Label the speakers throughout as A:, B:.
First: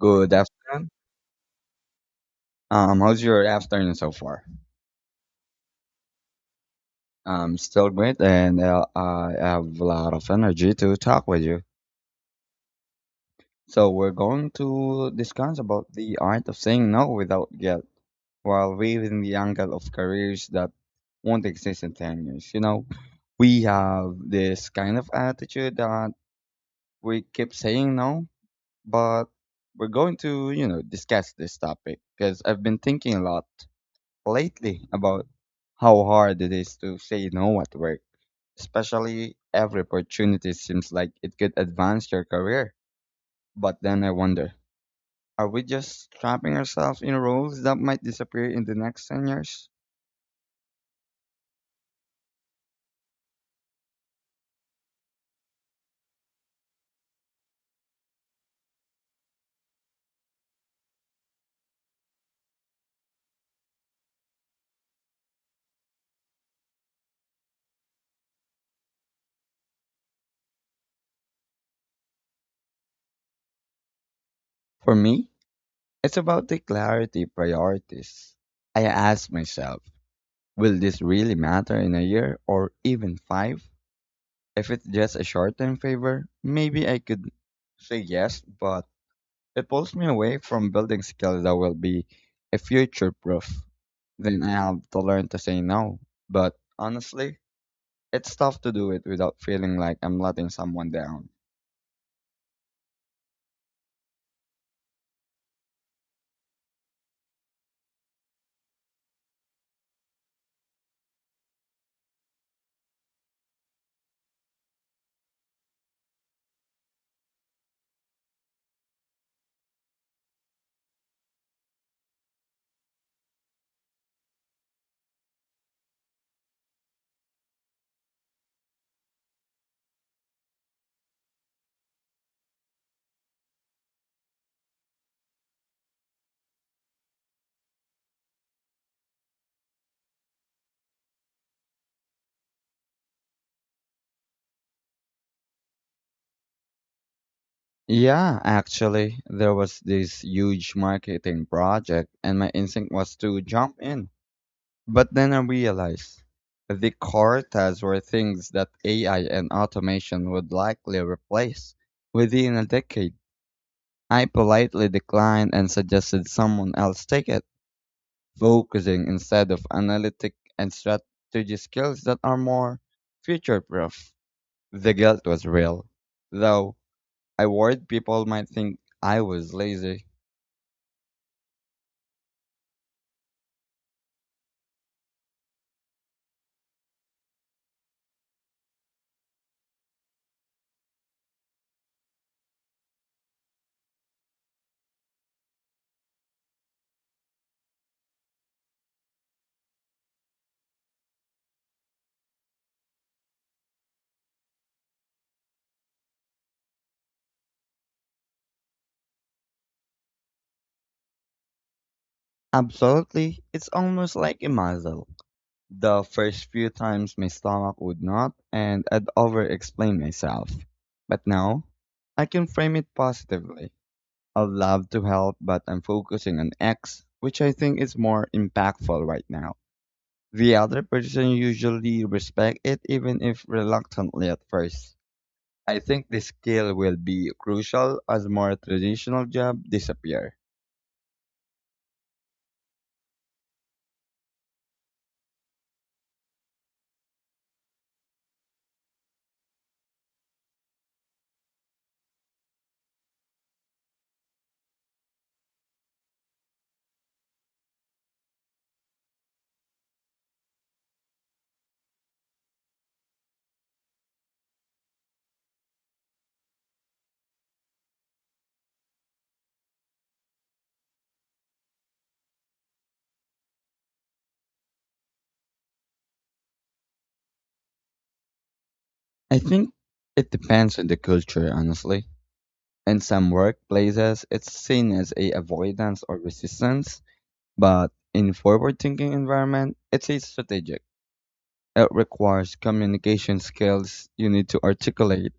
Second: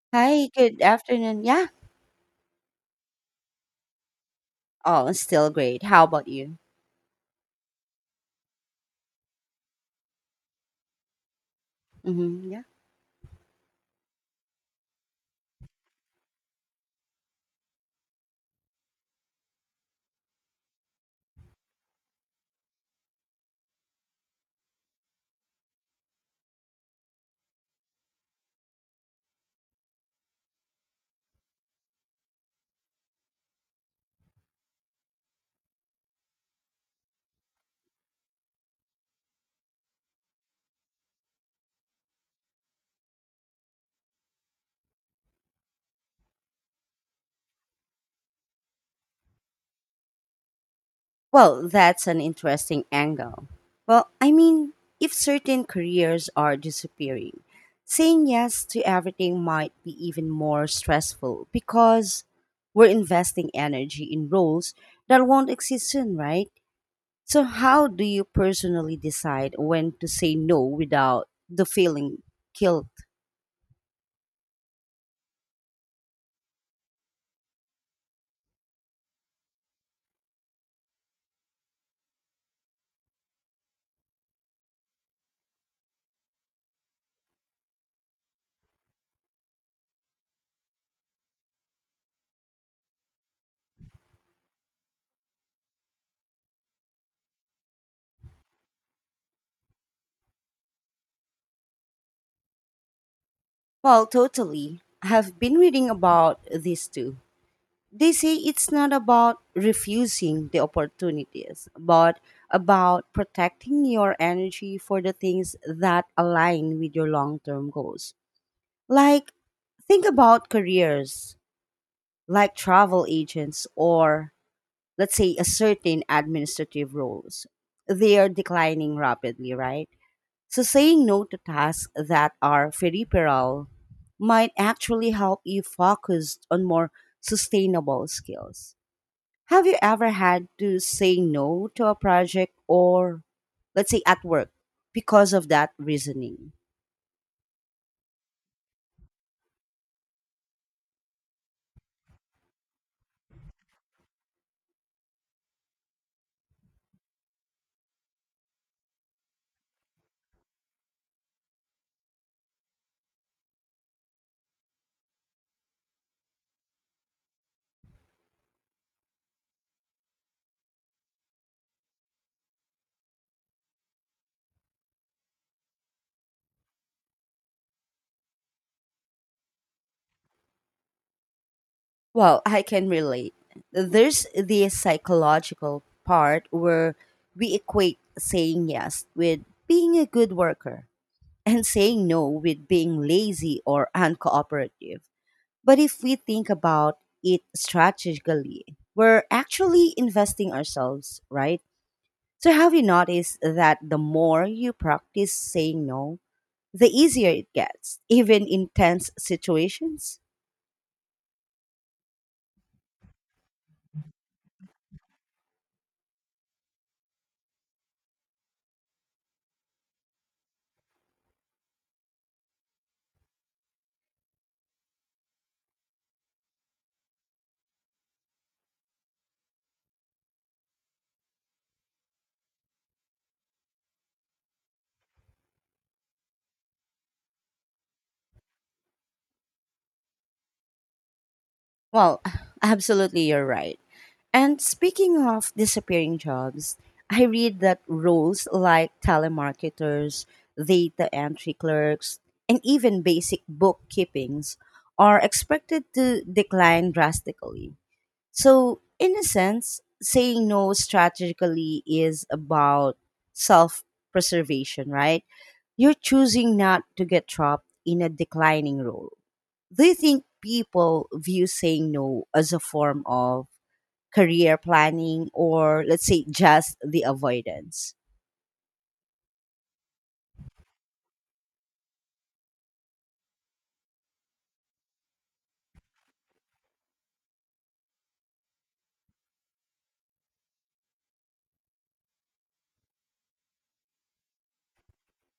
A: Good
B: Hi, good
A: afternoon.
B: afternoon. Yeah,
A: How's your afternoon so far?
B: all still great. How about you?
A: I'm still great, and I have a lot of energy to talk with you.
B: Yeah.
A: So we're going to discuss about the art of saying no without guilt, while weaving the angle of careers that won't exist in 10 years. You know, we have this kind of attitude that we keep saying no, but we're going to, discuss this topic because I've been thinking a lot lately about how hard it is to say no at work, especially every opportunity seems like it could advance your career. But then I wonder, are we just trapping ourselves in roles that might disappear in the next 10 years?
B: Well, that's an interesting angle. Well, I mean, if certain careers are disappearing, saying yes to everything might be even more stressful because we're investing energy in roles that won't exist soon, right? So, how do you personally decide when to say no without the feeling guilt?
A: For me, it's about the clarity priorities. I ask myself, will this really matter in a year or even five? If it's just a short term favor, maybe I could say yes, but it pulls me away from building skills that will be a future proof. Then I have to learn to say no. But honestly, it's tough to do it without feeling like I'm letting someone down.
B: Well, totally. I've been reading about this too. They say it's not about refusing the opportunities, but about protecting your energy for the things that align with your long term goals. Like, think about careers like travel agents or, let's say, a certain administrative roles. They are declining rapidly, right? So, saying no to tasks that are peripheral might actually help you focus on more sustainable skills. Have you ever had to say no to a project or, let's say, at work because of that reasoning?
A: Yeah, actually, there was this huge marketing project, and my instinct was to jump in. But then I realized the core tasks were things that AI and automation would likely replace within a decade. I politely declined and suggested someone else take it, focusing instead of analytic and strategy skills that are more future proof. The guilt was real, though I worried people might think I was lazy.
B: Well, I can relate. There's the psychological part where we equate saying yes with being a good worker and saying no with being lazy or uncooperative. But if we think about it strategically, we're actually investing ourselves, right? So, have you noticed that the more you practice saying no, the easier it gets, even in tense situations?
A: Absolutely, it's almost like a muzzle. The first few times my stomach would not, and I'd over explain myself. But now, I can frame it positively. I'd love to help, but I'm focusing on X, which I think is more impactful right now. The other person usually respects it even if reluctantly at first. I think this skill will be crucial as more traditional jobs disappear.
B: Well, absolutely, you're right. And speaking of disappearing jobs, I read that roles like telemarketers, data entry clerks, and even basic bookkeepings are expected to decline drastically. So, in a sense, saying no strategically is about self preservation, right? You're choosing not to get trapped in a declining role. Do you think people view saying no as a form of career planning or, let's say, just the avoidance?
A: I think it depends on the culture, honestly. In some workplaces, it's seen as a avoidance or resistance, but in forward-thinking environment, it's a strategic. It requires communication skills. You need to articulate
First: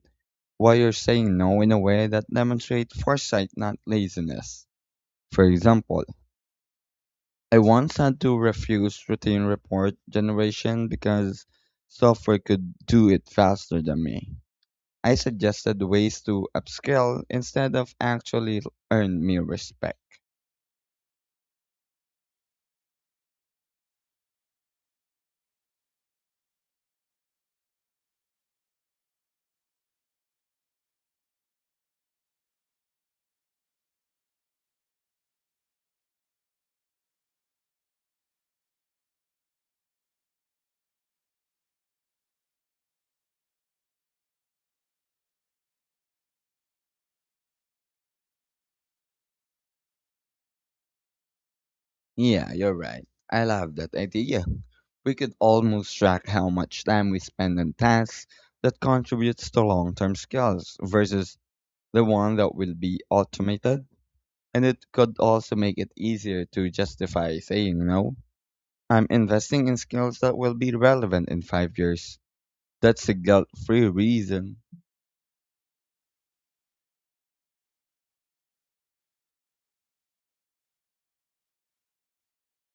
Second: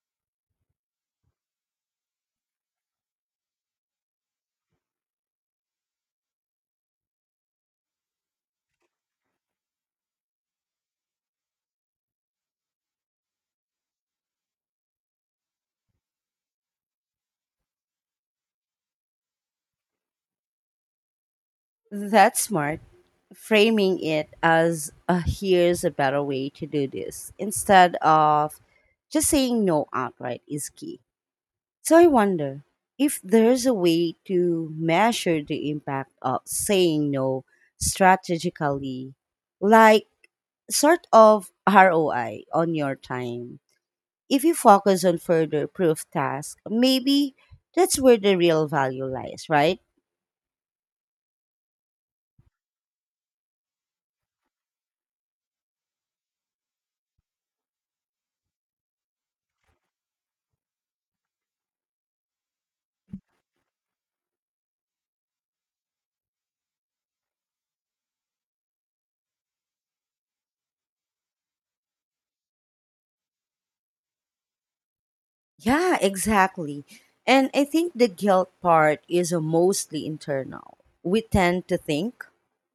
A: why you're saying no in a way that demonstrates foresight, not laziness. For example, I once had to refuse routine report generation because software could do it faster than me. I suggested ways to upskill instead of actually earn me respect.
B: That's smart. Framing it as a here's a better way to do this instead of just saying no outright is key. So I wonder if there's a way to measure the impact of saying no strategically, like sort of ROI on your time. If you focus on further proof tasks, maybe that's where the real value lies, right?
A: Yeah, you're right. I love that idea. We could almost track how much time we spend on tasks that contributes to long-term skills versus the one that will be automated. And it could also make it easier to justify saying no. I'm investing in skills that will be relevant in 5 years. That's the guilt free reason.
B: Yeah, exactly. And I think the guilt part is a mostly internal. We tend to think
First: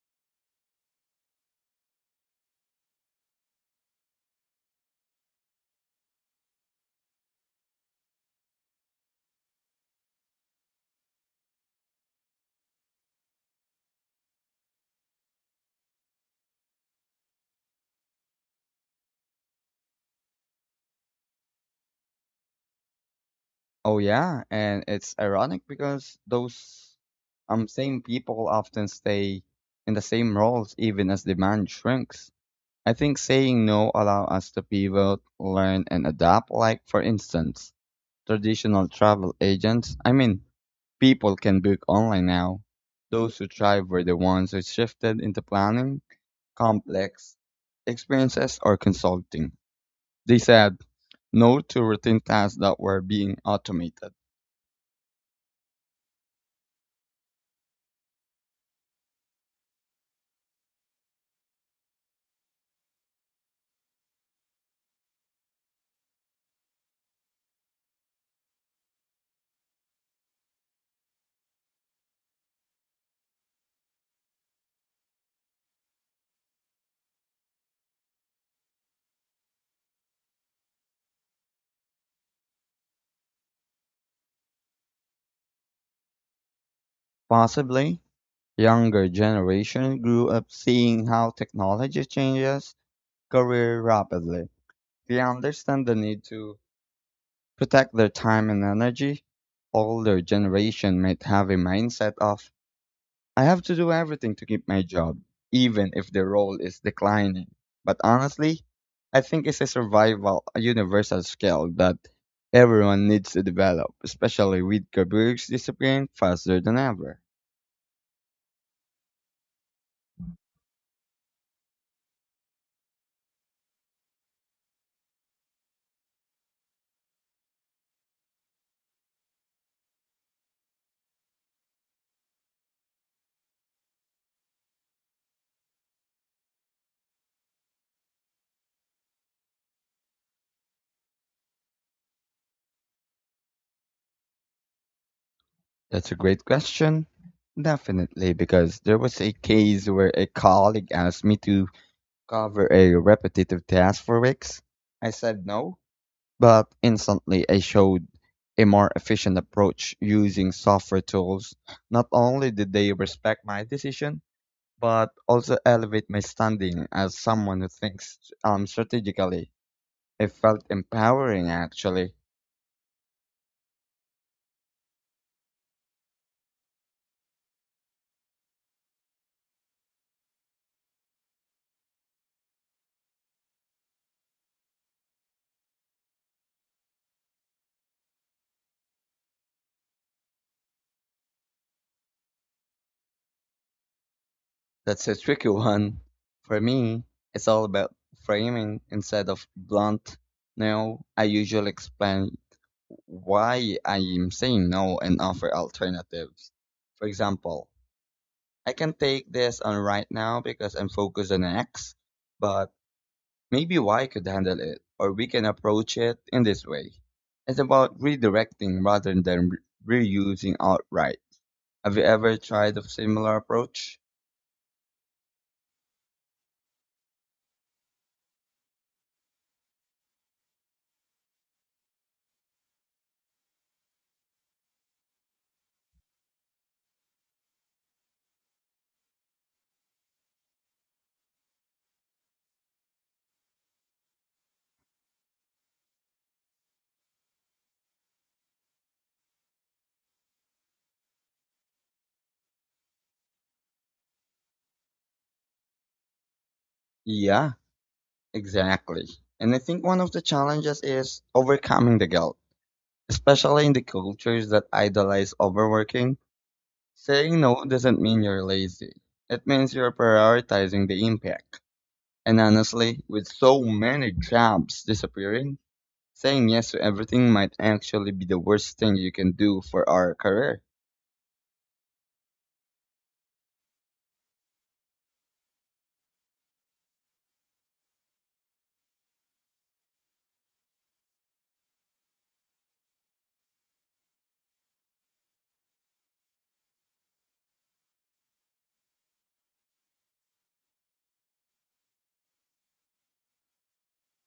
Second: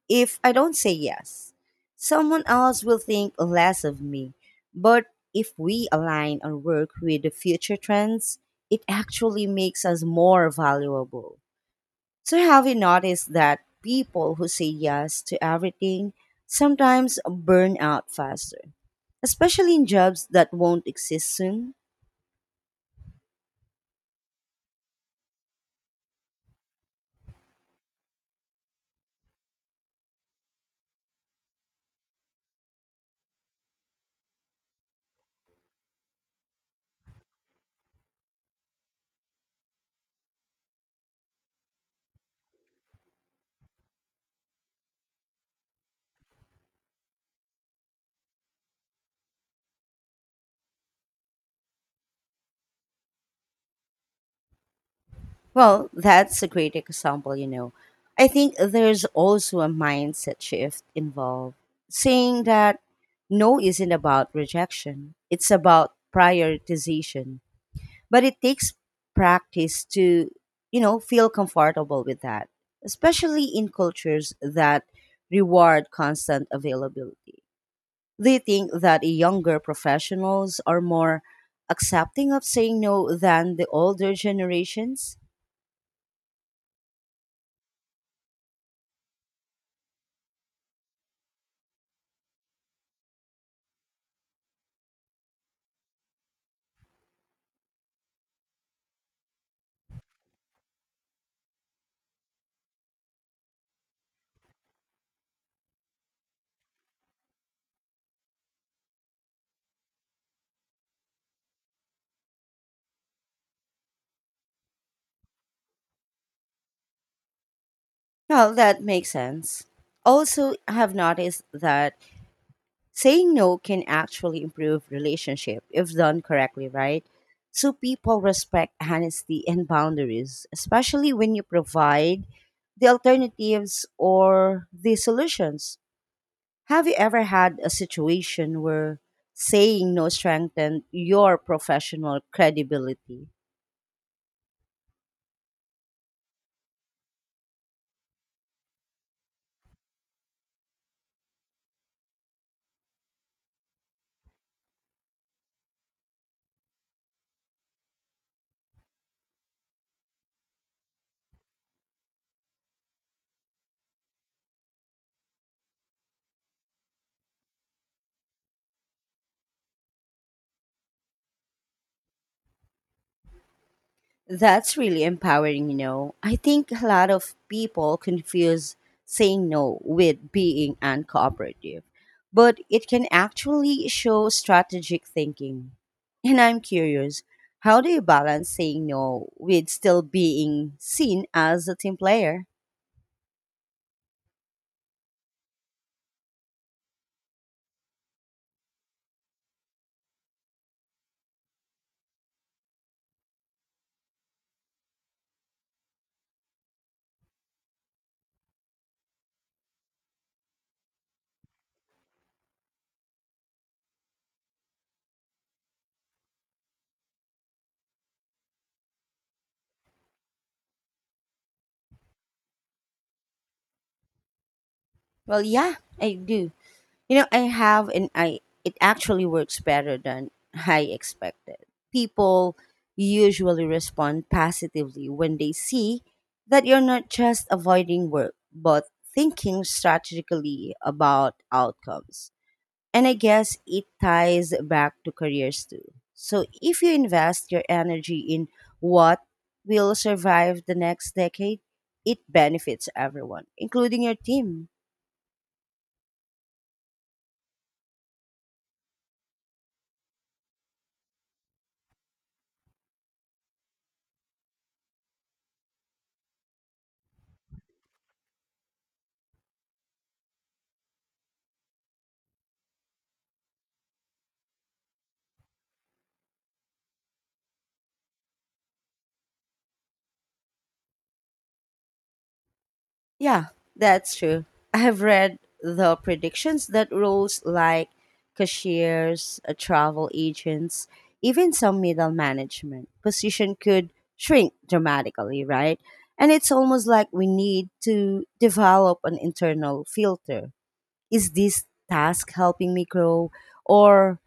B: if I don't say yes, someone else will think less of me. But if we align our work with the future trends, it actually makes us more valuable. So, have you noticed that people who say yes to everything sometimes burn out faster, especially in jobs that won't exist soon?
A: Oh, yeah. And it's ironic because those same people often stay in the same roles even as demand shrinks. I think saying no allows us to pivot, learn, and adapt. Like, for instance, traditional travel agents, I mean, people can book online now. Those who thrive were the ones who shifted into planning complex experiences or consulting. They said no to routine tasks that were being automated.
B: Well, that's a great example, I think there's also a mindset shift involved, saying that no isn't about rejection, it's about prioritization. But it takes practice to, feel comfortable with that, especially in cultures that reward constant availability. They think that younger professionals are more accepting of saying no than the older generations.
A: Possibly, younger generation grew up seeing how technology changes career rapidly. They understand the need to protect their time and energy. Older generation might have a mindset of I have to do everything to keep my job, even if the role is declining. But honestly, I think it's a survival, a universal skill that everyone needs to develop, especially with careers disappearing faster than ever.
B: Well, that makes sense. Also, I have noticed that saying no can actually improve relationship if done correctly, right? So people respect honesty and boundaries, especially when you provide the alternatives or the solutions. Have you ever had a situation where saying no strengthened your professional credibility?
A: That's a great question. Definitely, because there was a case where a colleague asked me to cover a repetitive task for weeks. I said no, but instantly I showed a more efficient approach using software tools. Not only did they respect my decision, but also elevate my standing as someone who thinks strategically. It felt empowering actually.
B: That's really empowering, I think a lot of people confuse saying no with being uncooperative, but it can actually show strategic thinking. And I'm curious, how do you balance saying no with still being seen as a team player?
A: That's a tricky one. For me, it's all about framing instead of blunt no. I usually explain why I am saying no and offer alternatives. For example, I can take this on right now because I'm focused on X, but maybe Y could handle it, or we can approach it in this way. It's about redirecting rather than reusing outright. Have you ever tried a similar approach?
B: Well, yeah, I do. I have, and I it actually works better than I expected. People usually respond positively when they see that you're not just avoiding work, but thinking strategically about outcomes. And I guess it ties back to careers too. So if you invest your energy in what will survive the next decade, it benefits everyone, including your team.
A: Yeah, exactly. And I think one of the challenges is overcoming the guilt, especially in the cultures that idolize overworking. Saying no doesn't mean you're lazy. It means you're prioritizing the impact. And honestly, with so many jobs disappearing, saying yes to everything might actually be the worst thing you can do for our career.
B: Yeah, that's true. I have read the predictions that roles like cashiers, travel agents, even some middle management position could shrink dramatically, right? And it's almost like we need to develop an internal filter. Is this task helping me grow or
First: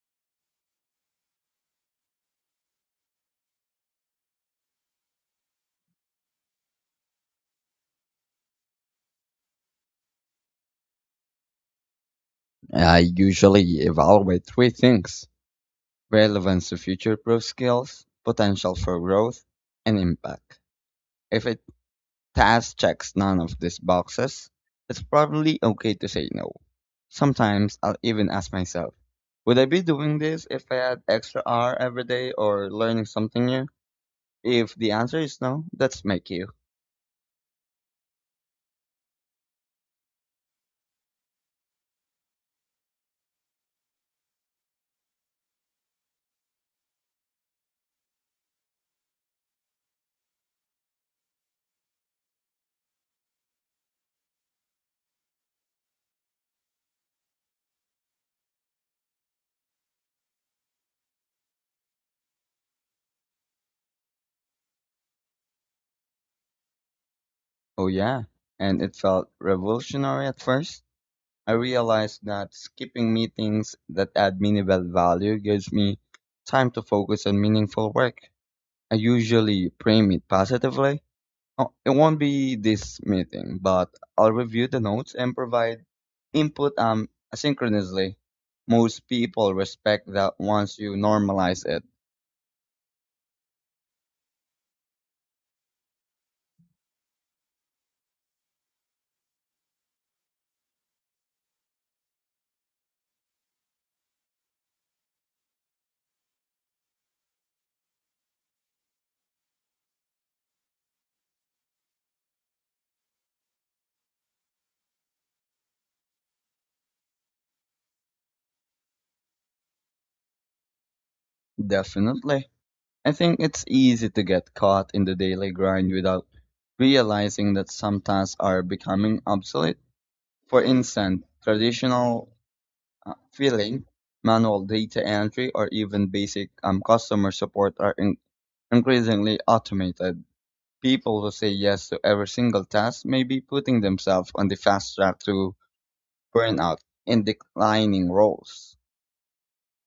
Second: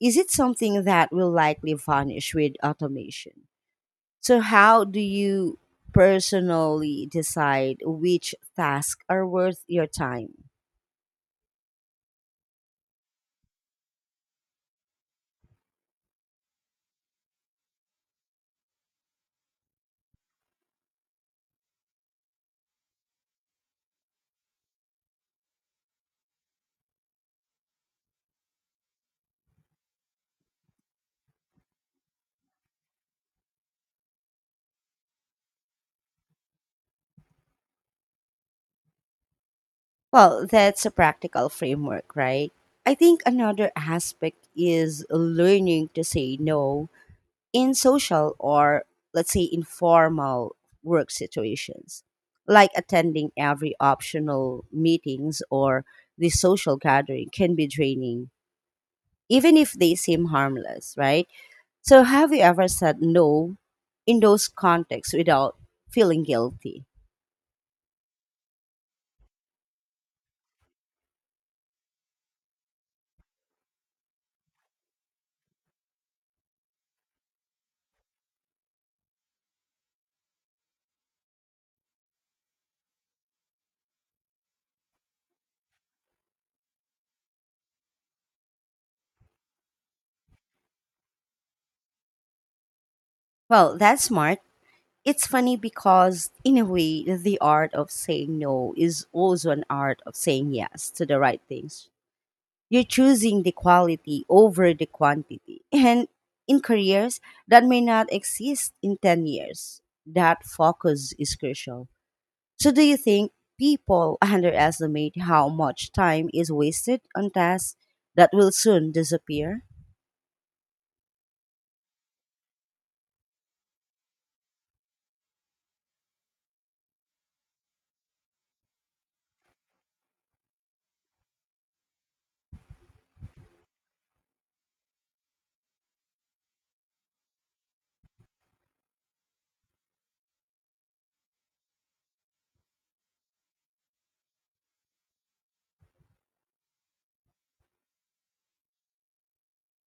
B: is it something that will likely vanish with automation? So, how do you personally decide which tasks are worth your time?
A: I usually evaluate three things: relevance to future proof skills, potential for growth, and impact. If a task checks none of these boxes, it's probably okay to say no. Sometimes I'll even ask myself, would I be doing this if I had extra hour every day or learning something new? If the answer is no, that's my cue.
B: Well, that's a practical framework, right? I think another aspect is learning to say no in social or, let's say, informal work situations, like attending every optional meetings or the social gathering can be draining, even if they seem harmless, right? So, have you ever said no in those contexts without feeling guilty?
A: Oh yeah. And it felt revolutionary at first. I realized that skipping meetings that add minimal value gives me time to focus on meaningful work. I usually frame it positively. Oh, it won't be this meeting, but I'll review the notes and provide input asynchronously. Most people respect that once you normalize it.
B: Well, that's smart. It's funny because, in a way, the art of saying no is also an art of saying yes to the right things. You're choosing the quality over the quantity. And in careers that may not exist in 10 years, that focus is crucial. So, do you think people underestimate how much time is wasted on tasks that will soon disappear?
A: Definitely. I think it's easy to get caught in the daily grind without realizing that some tasks are becoming obsolete. For instance, traditional filling, manual data entry, or even basic customer support are increasingly automated. People who say yes to every single task may be putting themselves on the fast track to burnout in declining roles.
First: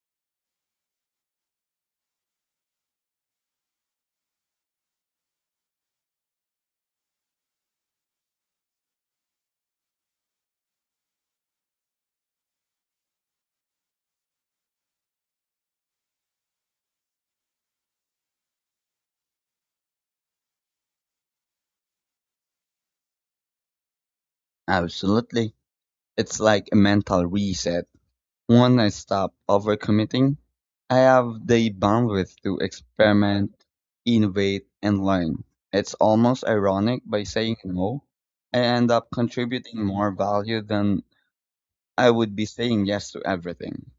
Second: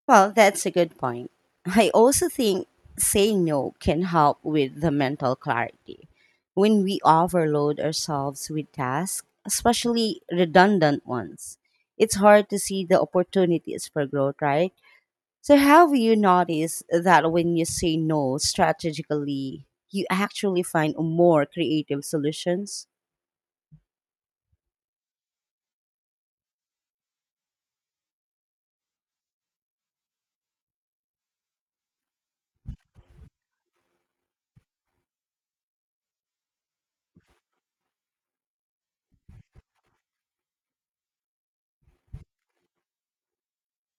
B: Well, that's a good point. I also think saying no can help with the mental clarity. When we overload ourselves with tasks, especially redundant ones, it's hard to see the opportunities for growth, right? So, have you noticed that when you say no strategically, you actually find more creative solutions?
A: Absolutely. It's like a mental reset. When I stop overcommitting, I have the bandwidth to experiment, innovate, and learn. It's almost ironic by saying no, I end up contributing more value than I would be saying yes to everything.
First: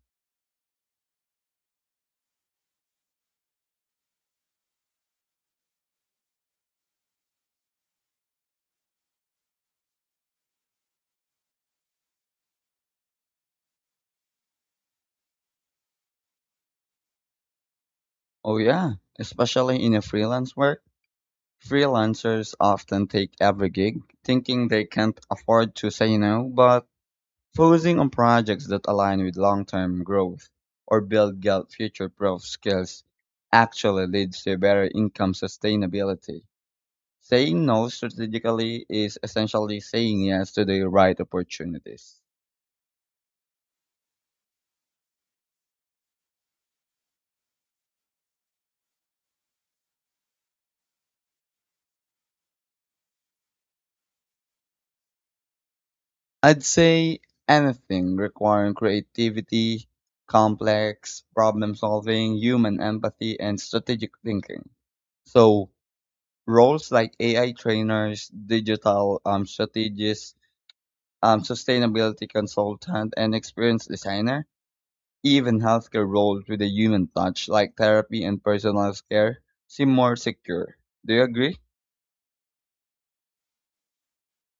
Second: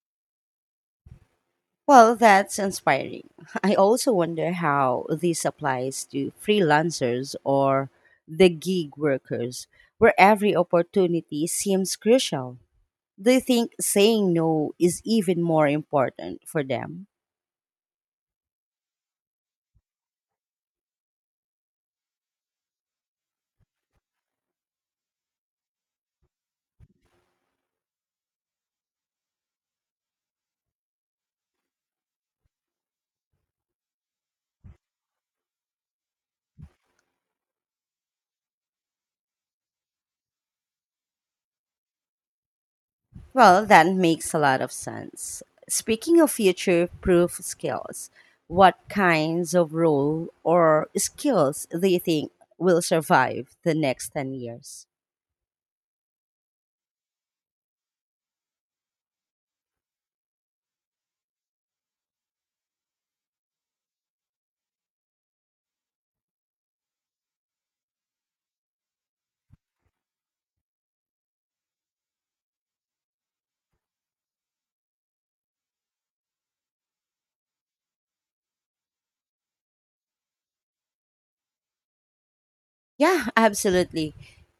B: Well, that's inspiring. I also wonder how this applies to freelancers or the gig workers, where every opportunity seems crucial. Do you think saying no is even more important for them?
A: Oh, yeah, especially in a freelance work. Freelancers often take every gig, thinking they can't afford to say no, but focusing on projects that align with long-term growth or build Galt future-proof skills actually leads to better income sustainability. Saying no strategically is essentially saying yes to the right opportunities.
B: Well, that makes a lot of sense. Speaking of future proof skills, what kinds of role or skills do you think will survive the next 10 years?
A: I'd say anything requiring creativity, complex problem solving, human empathy, and strategic thinking. So roles like AI trainers, digital strategists, sustainability consultant, and experienced designer. Even healthcare roles with a human touch, like therapy and personalized care, seem more secure. Do you agree?
B: Yeah, absolutely.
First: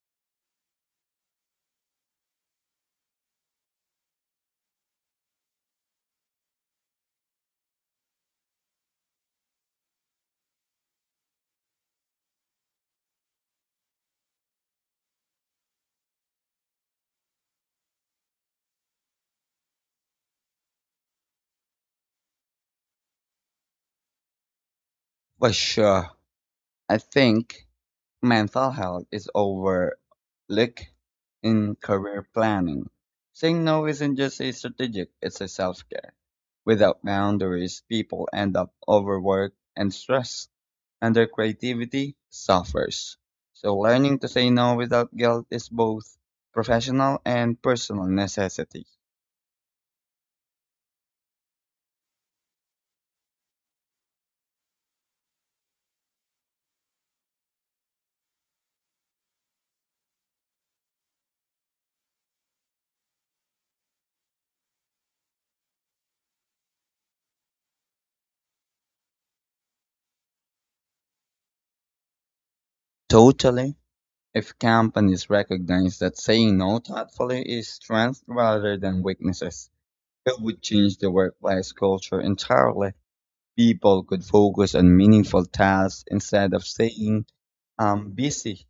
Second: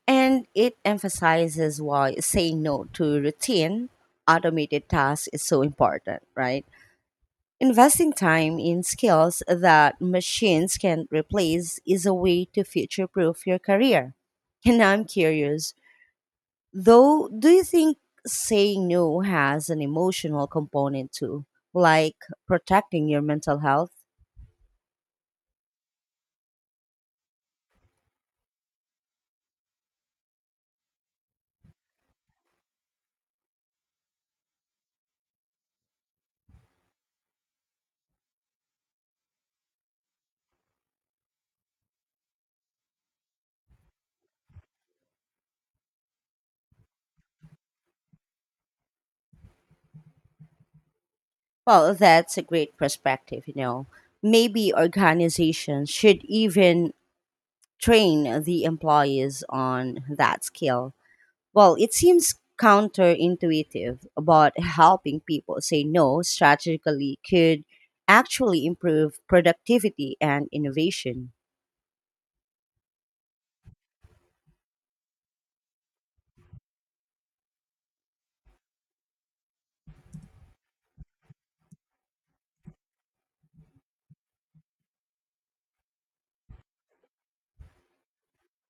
B: And it emphasizes why saying no to routine automated tasks is so important, right? Investing time in skills that machines can replace is a way to future proof your career. And I'm curious, though, do you think saying no has an emotional component too, like protecting your mental health?
A: For sure. I think mental health is overlooked in career planning. Saying no isn't just a strategic, it's a self care. Without boundaries, people end up overworked and stressed, and their creativity suffers. So, learning to say no without guilt is both professional and personal necessity.
B: Well, that's a great perspective, maybe organizations should even train the employees on that skill. Well, it seems counterintuitive, but helping people say no strategically could actually improve productivity and innovation.
A: Totally. If companies recognize that saying no thoughtfully is strength rather than weaknesses, it would change the workplace culture entirely. People could focus on meaningful tasks instead of saying, I'm busy.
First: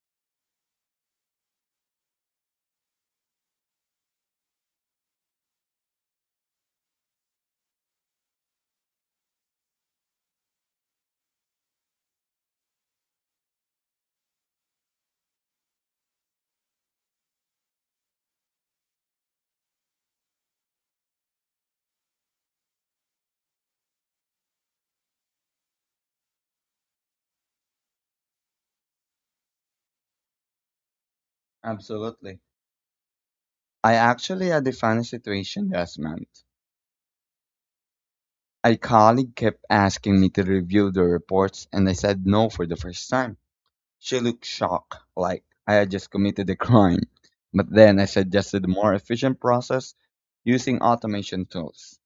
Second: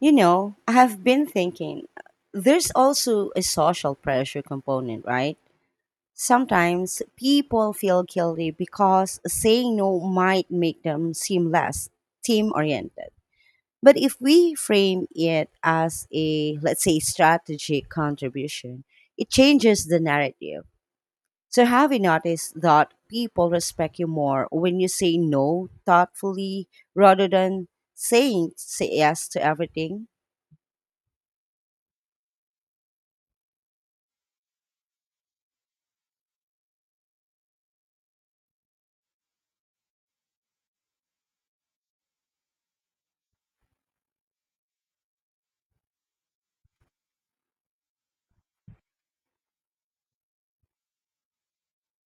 B: I have been thinking there's also a social pressure component, right? Sometimes people feel guilty because saying no might make them seem less team oriented. But if we frame it as a, let's say, strategic contribution, it changes the narrative. So, have you noticed that people respect you more when you say no thoughtfully rather than saying say yes to everything?
A: Absolutely. I actually had a funny situation last month. A colleague kept asking me to review the reports and I said no for the first time. She looked shocked, like I had just committed a crime. But then I suggested a more efficient process using automation tools.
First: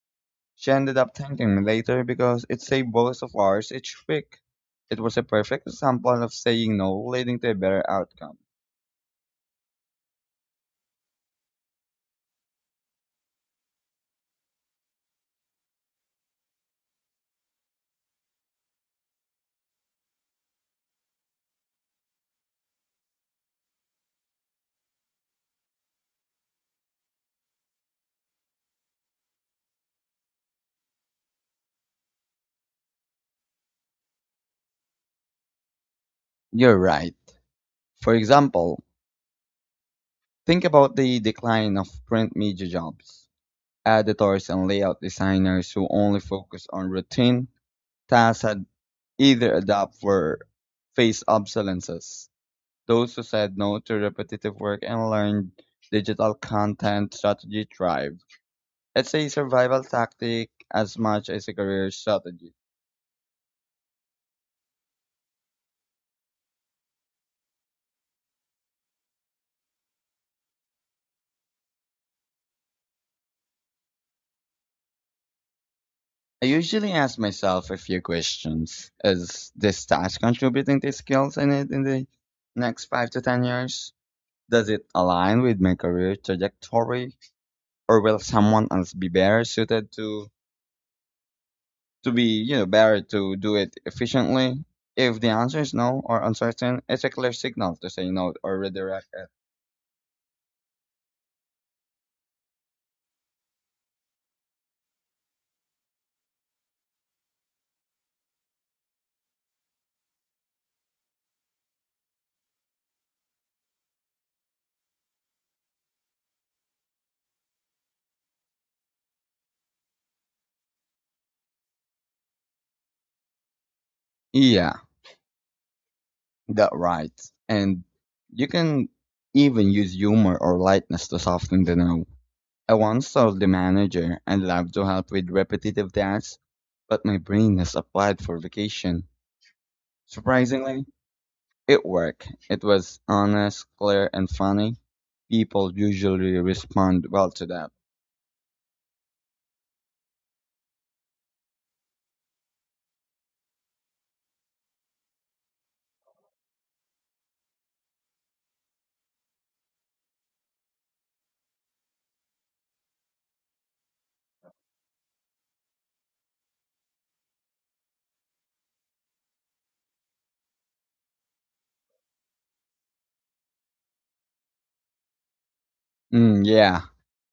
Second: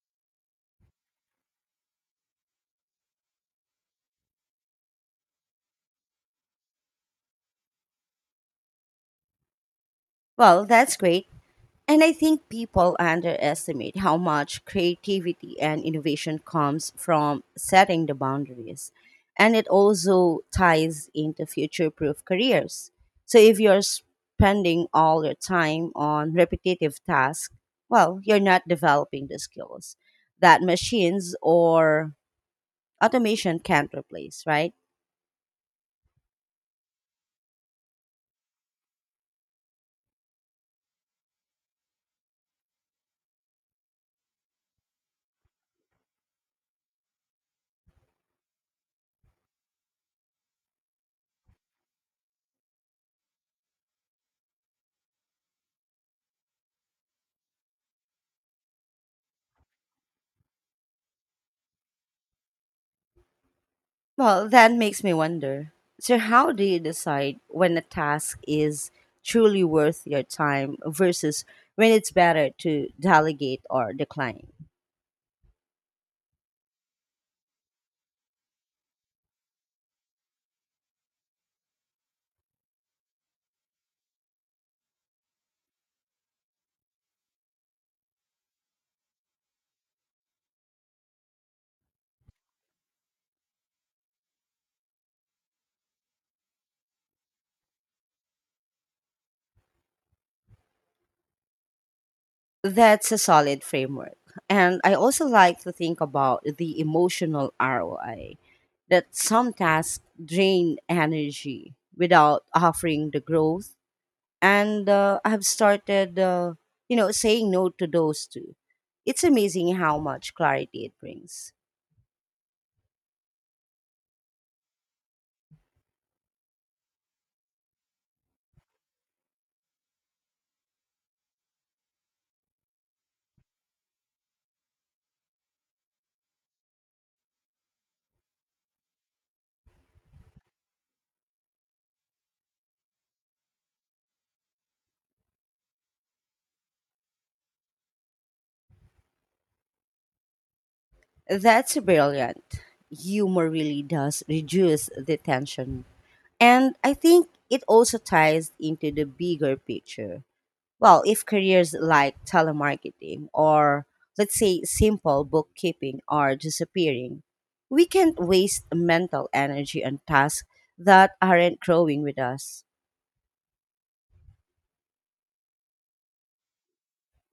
A: She ended up thanking me later because it saved both of ours each week. It was a perfect example of saying no leading to a better outcome.
B: Well, that's great. And I think people underestimate how much creativity and innovation comes from setting the boundaries. And it also ties into future proof careers. So if you're spending all your time on repetitive tasks, well, you're not developing the skills that machines or automation can't replace, right?
A: You're right. For example, think about the decline of print media jobs. Editors and layout designers who only focus on routine tasks had either adapt for face obsolescence. Those who said no to repetitive work and learned digital content strategy thrived. It's a survival tactic as much as a career strategy.
B: Well, that makes me wonder. So, how do you decide when a task is truly worth your time versus when it's better to delegate or decline?
A: I usually ask myself a few questions. Is this task contributing to skills I need in the next 5 to 10 years? Does it align with my career trajectory? Or will someone else be better suited to be, you know, better to do it efficiently? If the answer is no or uncertain, it's a clear signal to say no or redirect it.
B: That's a solid framework. And I also like to think about the emotional ROI that some tasks drain energy without offering the growth. And I've started, saying no to those two. It's amazing how much clarity it brings.
A: Yeah, that right. And you can even use humor or lightness to soften the no. I once told the manager I'd love to help with repetitive tasks, but my brain is applied for vacation. Surprisingly, it worked. It was honest, clear and funny. People usually respond well to that.
B: That's brilliant. Humor really does reduce the tension. And I think it also ties into the bigger picture. Well, if careers like telemarketing or, let's say, simple bookkeeping are disappearing, we can't waste mental energy on tasks that aren't growing with us.
A: Mm, yeah,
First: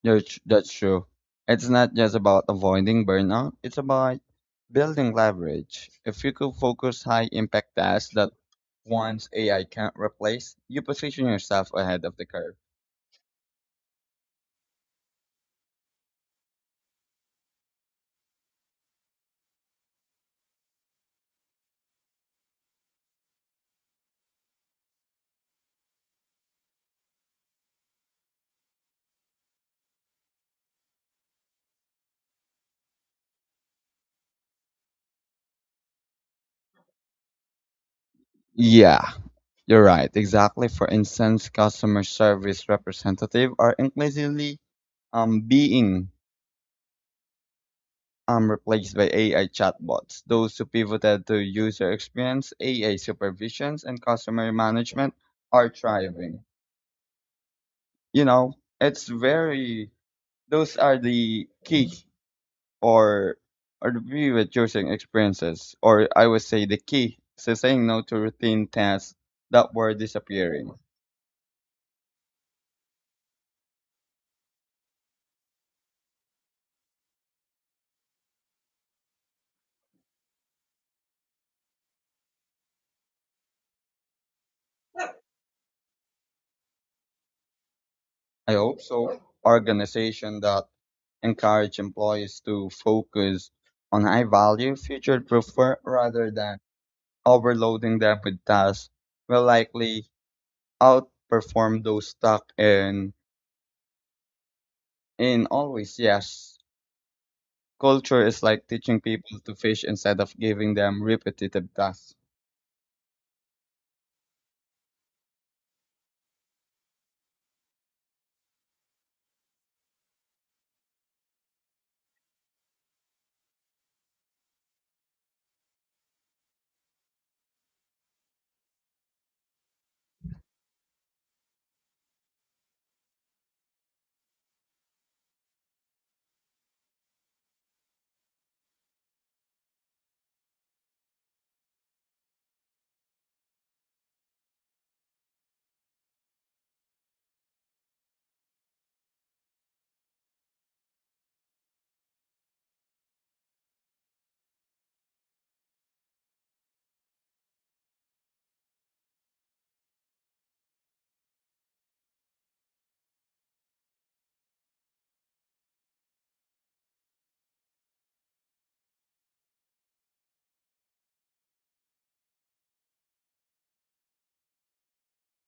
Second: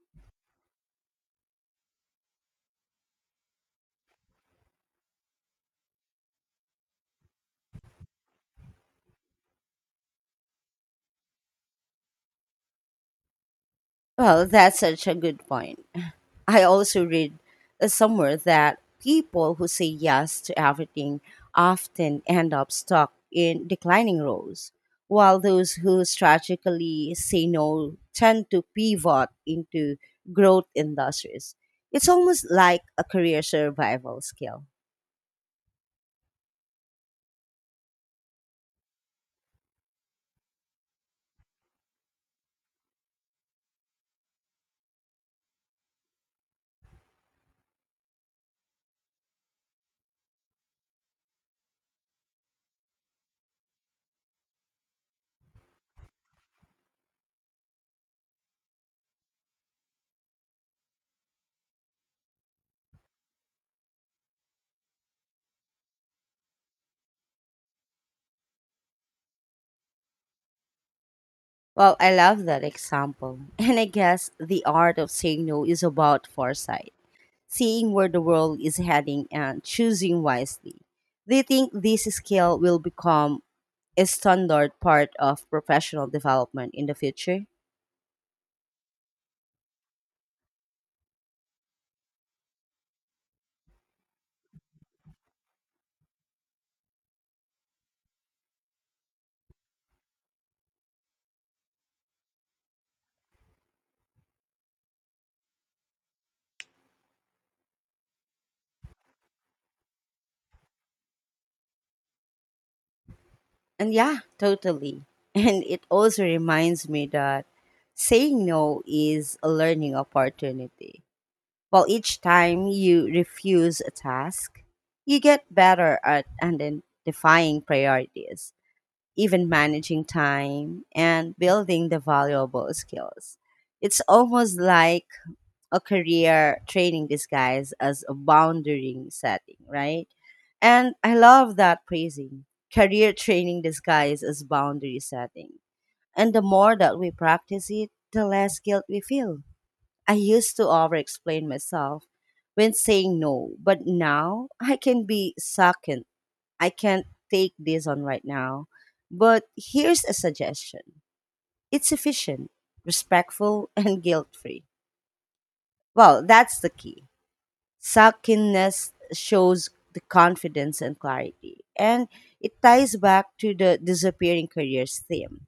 A: that's true. It's not just about avoiding burnout, it's about building leverage. If you could focus high impact tasks that once AI can't replace, you position yourself ahead of the curve.
B: Well, that's such a good point. I also read somewhere that people who say yes to everything often end up stuck in declining roles, while those who strategically say no tend to pivot into growth industries. It's almost like a career survival skill.
A: Yeah, you're right. Exactly. For instance, customer service representative are increasingly being replaced by AI chatbots, those who pivoted to user experience, AI supervisions, and customer management are thriving. You know, it's very, those are the key or, or the pivot using experiences, or I would say the key to saying no to routine tasks that were disappearing.
B: Well, I love that example. And I guess the art of saying no is about foresight, seeing where the world is heading and choosing wisely. Do you think this skill will become a standard part of professional development in the future?
A: I hope so. Organization that encourage employees to focus on high value, future proof work rather than overloading them with tasks will likely outperform those stuck in always yes. Culture is like teaching people to fish instead of giving them repetitive tasks.
B: And yeah, totally. And it also reminds me that saying no is a learning opportunity. While each time you refuse a task, you get better at identifying priorities, even managing time, and building the valuable skills. It's almost like a career training disguise as a boundary setting, right? And I love that phrasing, career training disguise as boundary setting. And the more that we practice it, the less guilt we feel. I used to over explain myself when saying no, but now I can be second. I can't take this on right now. But here's a suggestion, it's efficient, respectful, and guilt free. Well, that's the key. Suckiness shows the confidence and clarity, and it ties back to the disappearing careers theme.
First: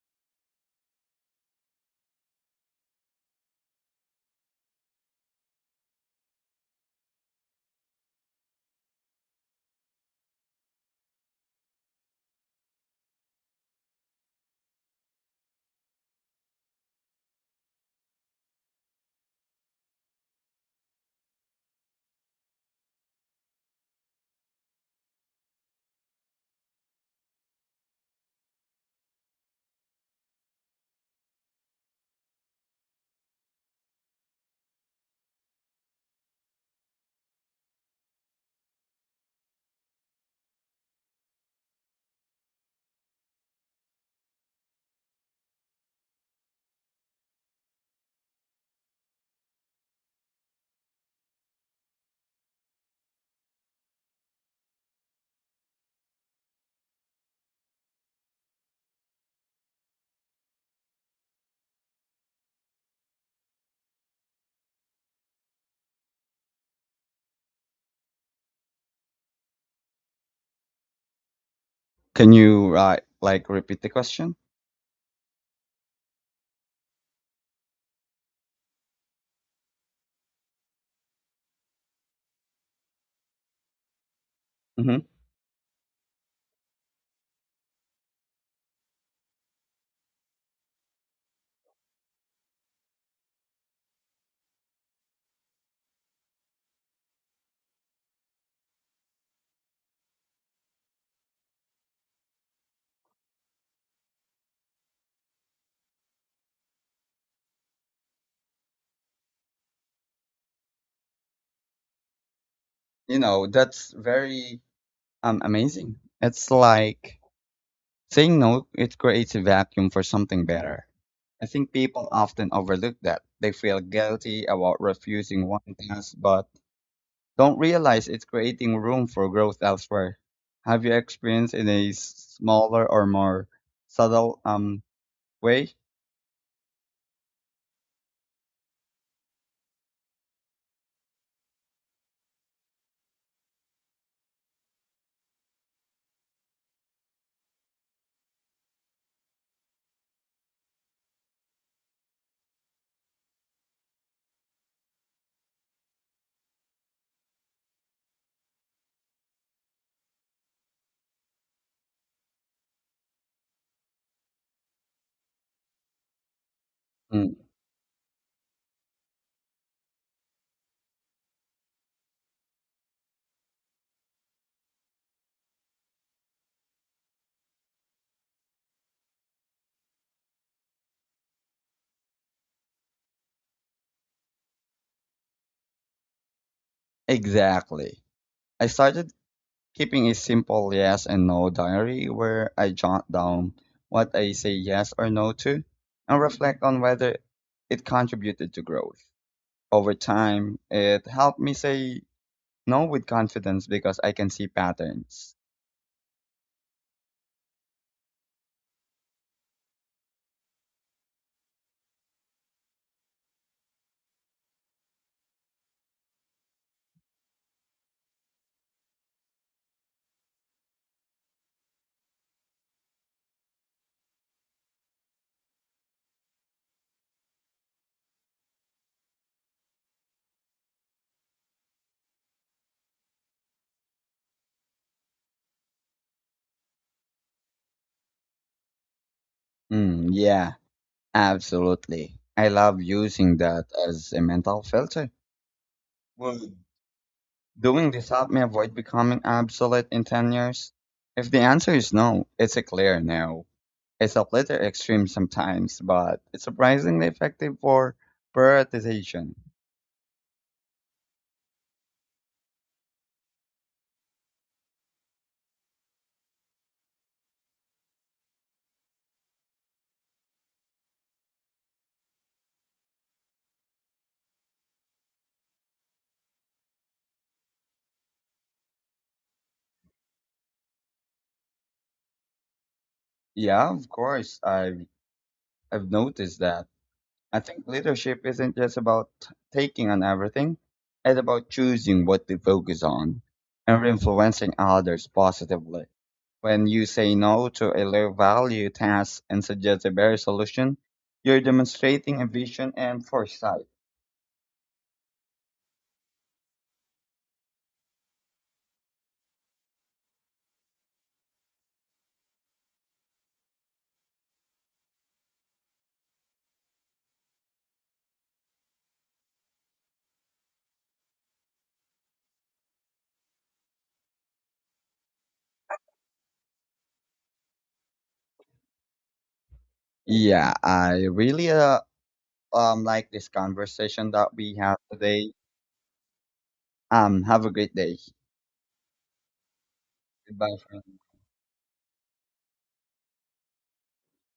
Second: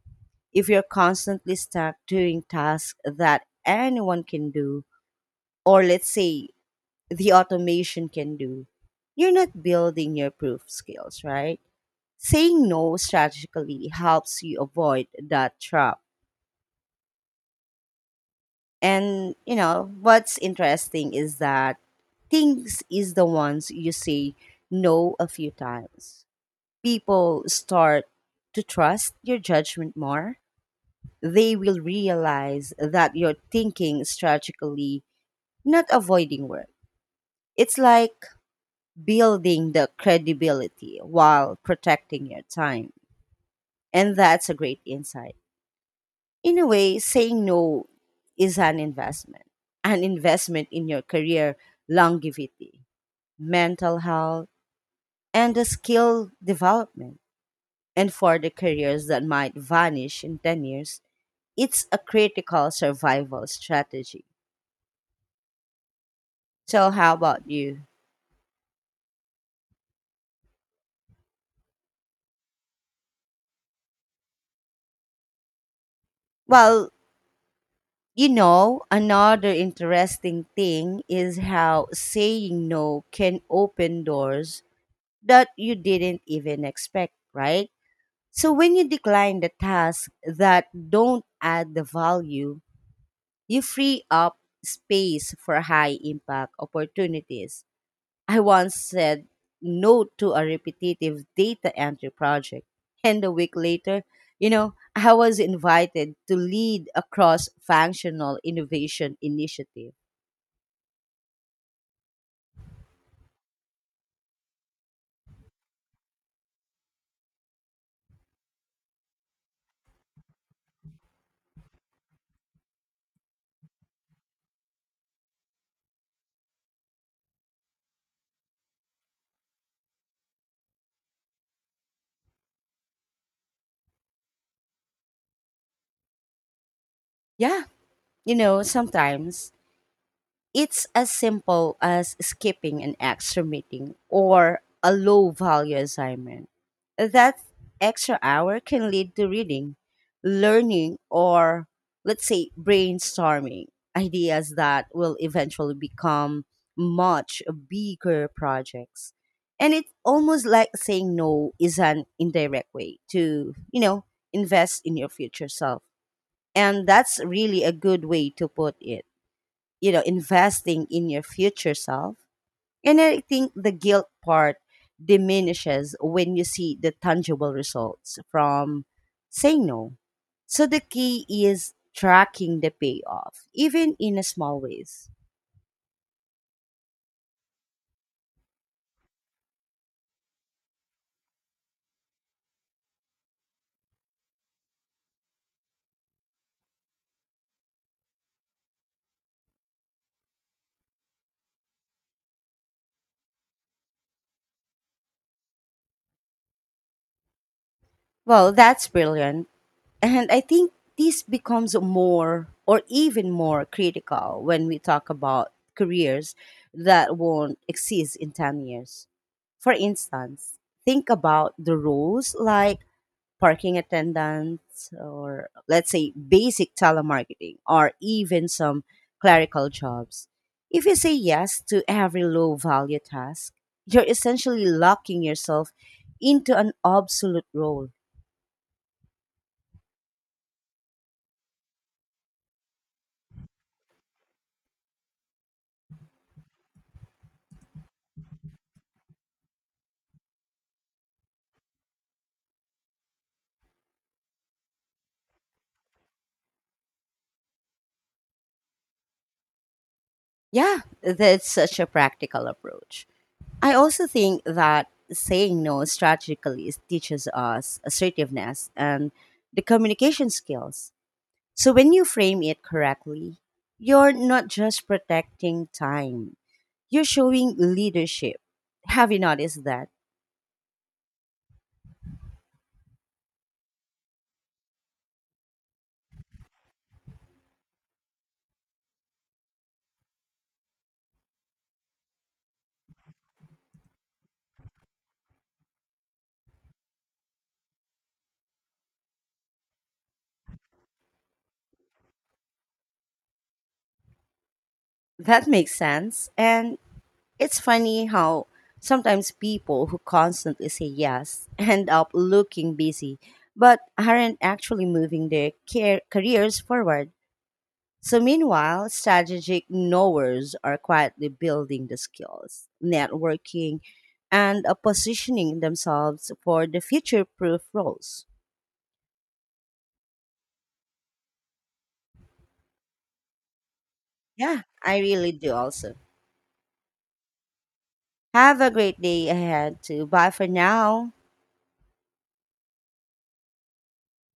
B: If you're constantly stuck doing tasks that anyone can do, or let's say the automation can do, you're not building your proof skills, right? Saying no strategically helps you avoid that trap. And what's interesting is that things is the ones you say no a few times. People start to trust your judgment more. They will realize that you're thinking strategically, not avoiding work. It's like building the credibility while protecting your time. And that's a great insight. In a way, saying no is an investment in your career longevity, mental health, and the skill development. And for the careers that might vanish in 10 years, it's a critical survival strategy. So, how about you?
A: Can you like repeat the question?
B: Well, another interesting thing is how saying no can open doors
A: Hmm.
B: that you didn't even expect, right? So when you decline the tasks that don't add the value, you free up space for high impact opportunities. I once said no to a repetitive data entry project. And a week later, I was invited to lead a cross functional innovation initiative.
A: You know, that's very amazing. It's like saying no, it creates a vacuum for something better. I think people often overlook that. They feel guilty about refusing one task, but don't realize it's creating room for growth elsewhere. Have you experienced in a smaller or more subtle way?
B: Yeah, sometimes it's as simple as skipping an extra meeting or a low value assignment. That extra hour can lead to reading, learning, or let's say brainstorming ideas that will eventually become much bigger projects. And it's almost like saying no is an indirect way to, invest in your future self. And that's
A: Mm,
B: really a good way to put it. Investing in your future self. And I think the guilt part diminishes when you see the tangible results from saying no. So the key is tracking the payoff even in a small ways.
A: exactly. I started keeping a simple yes and no diary where I jot down what I say yes or no to and reflect on whether it contributed to growth. Over time, it helped me say no with confidence because I can see patterns.
B: Well, that's brilliant. And I think this becomes more or even more critical when we talk about careers that won't exist in 10 years. For instance, think about the roles like parking attendants, or let's say basic telemarketing, or even some clerical jobs. If you say yes to every low value task, you're essentially locking yourself into an obsolete role.
A: Mm, yeah. Absolutely. I love using that as a mental filter. Would doing this help me avoid becoming obsolete in 10 years? If the answer is no, it's a clear no. It's a little extreme sometimes, but it's surprisingly effective for prioritization.
B: Yeah, that's such a practical approach. I also think that saying no strategically teaches us assertiveness and the communication skills. So when you frame it correctly, you're not just protecting time, you're showing leadership. Have you noticed that?
A: Yeah, of course, I've noticed that. I think leadership isn't just about taking on everything, it's about choosing what to focus on and influencing others positively. When you say no to a low value task and suggest a better solution, you're demonstrating a vision and foresight.
B: That makes sense. And it's funny how sometimes people who constantly say yes end up looking busy but aren't actually moving their careers forward. So, meanwhile, strategic knowers are quietly building the skills, networking, and positioning themselves for the future proof roles.
A: Yeah, I really like this conversation that we
B: Yeah,
A: have
B: I
A: today.
B: really do also.
A: Have a great day.
B: Have a great day ahead, too. Bye for
A: Goodbye, friend.
B: now.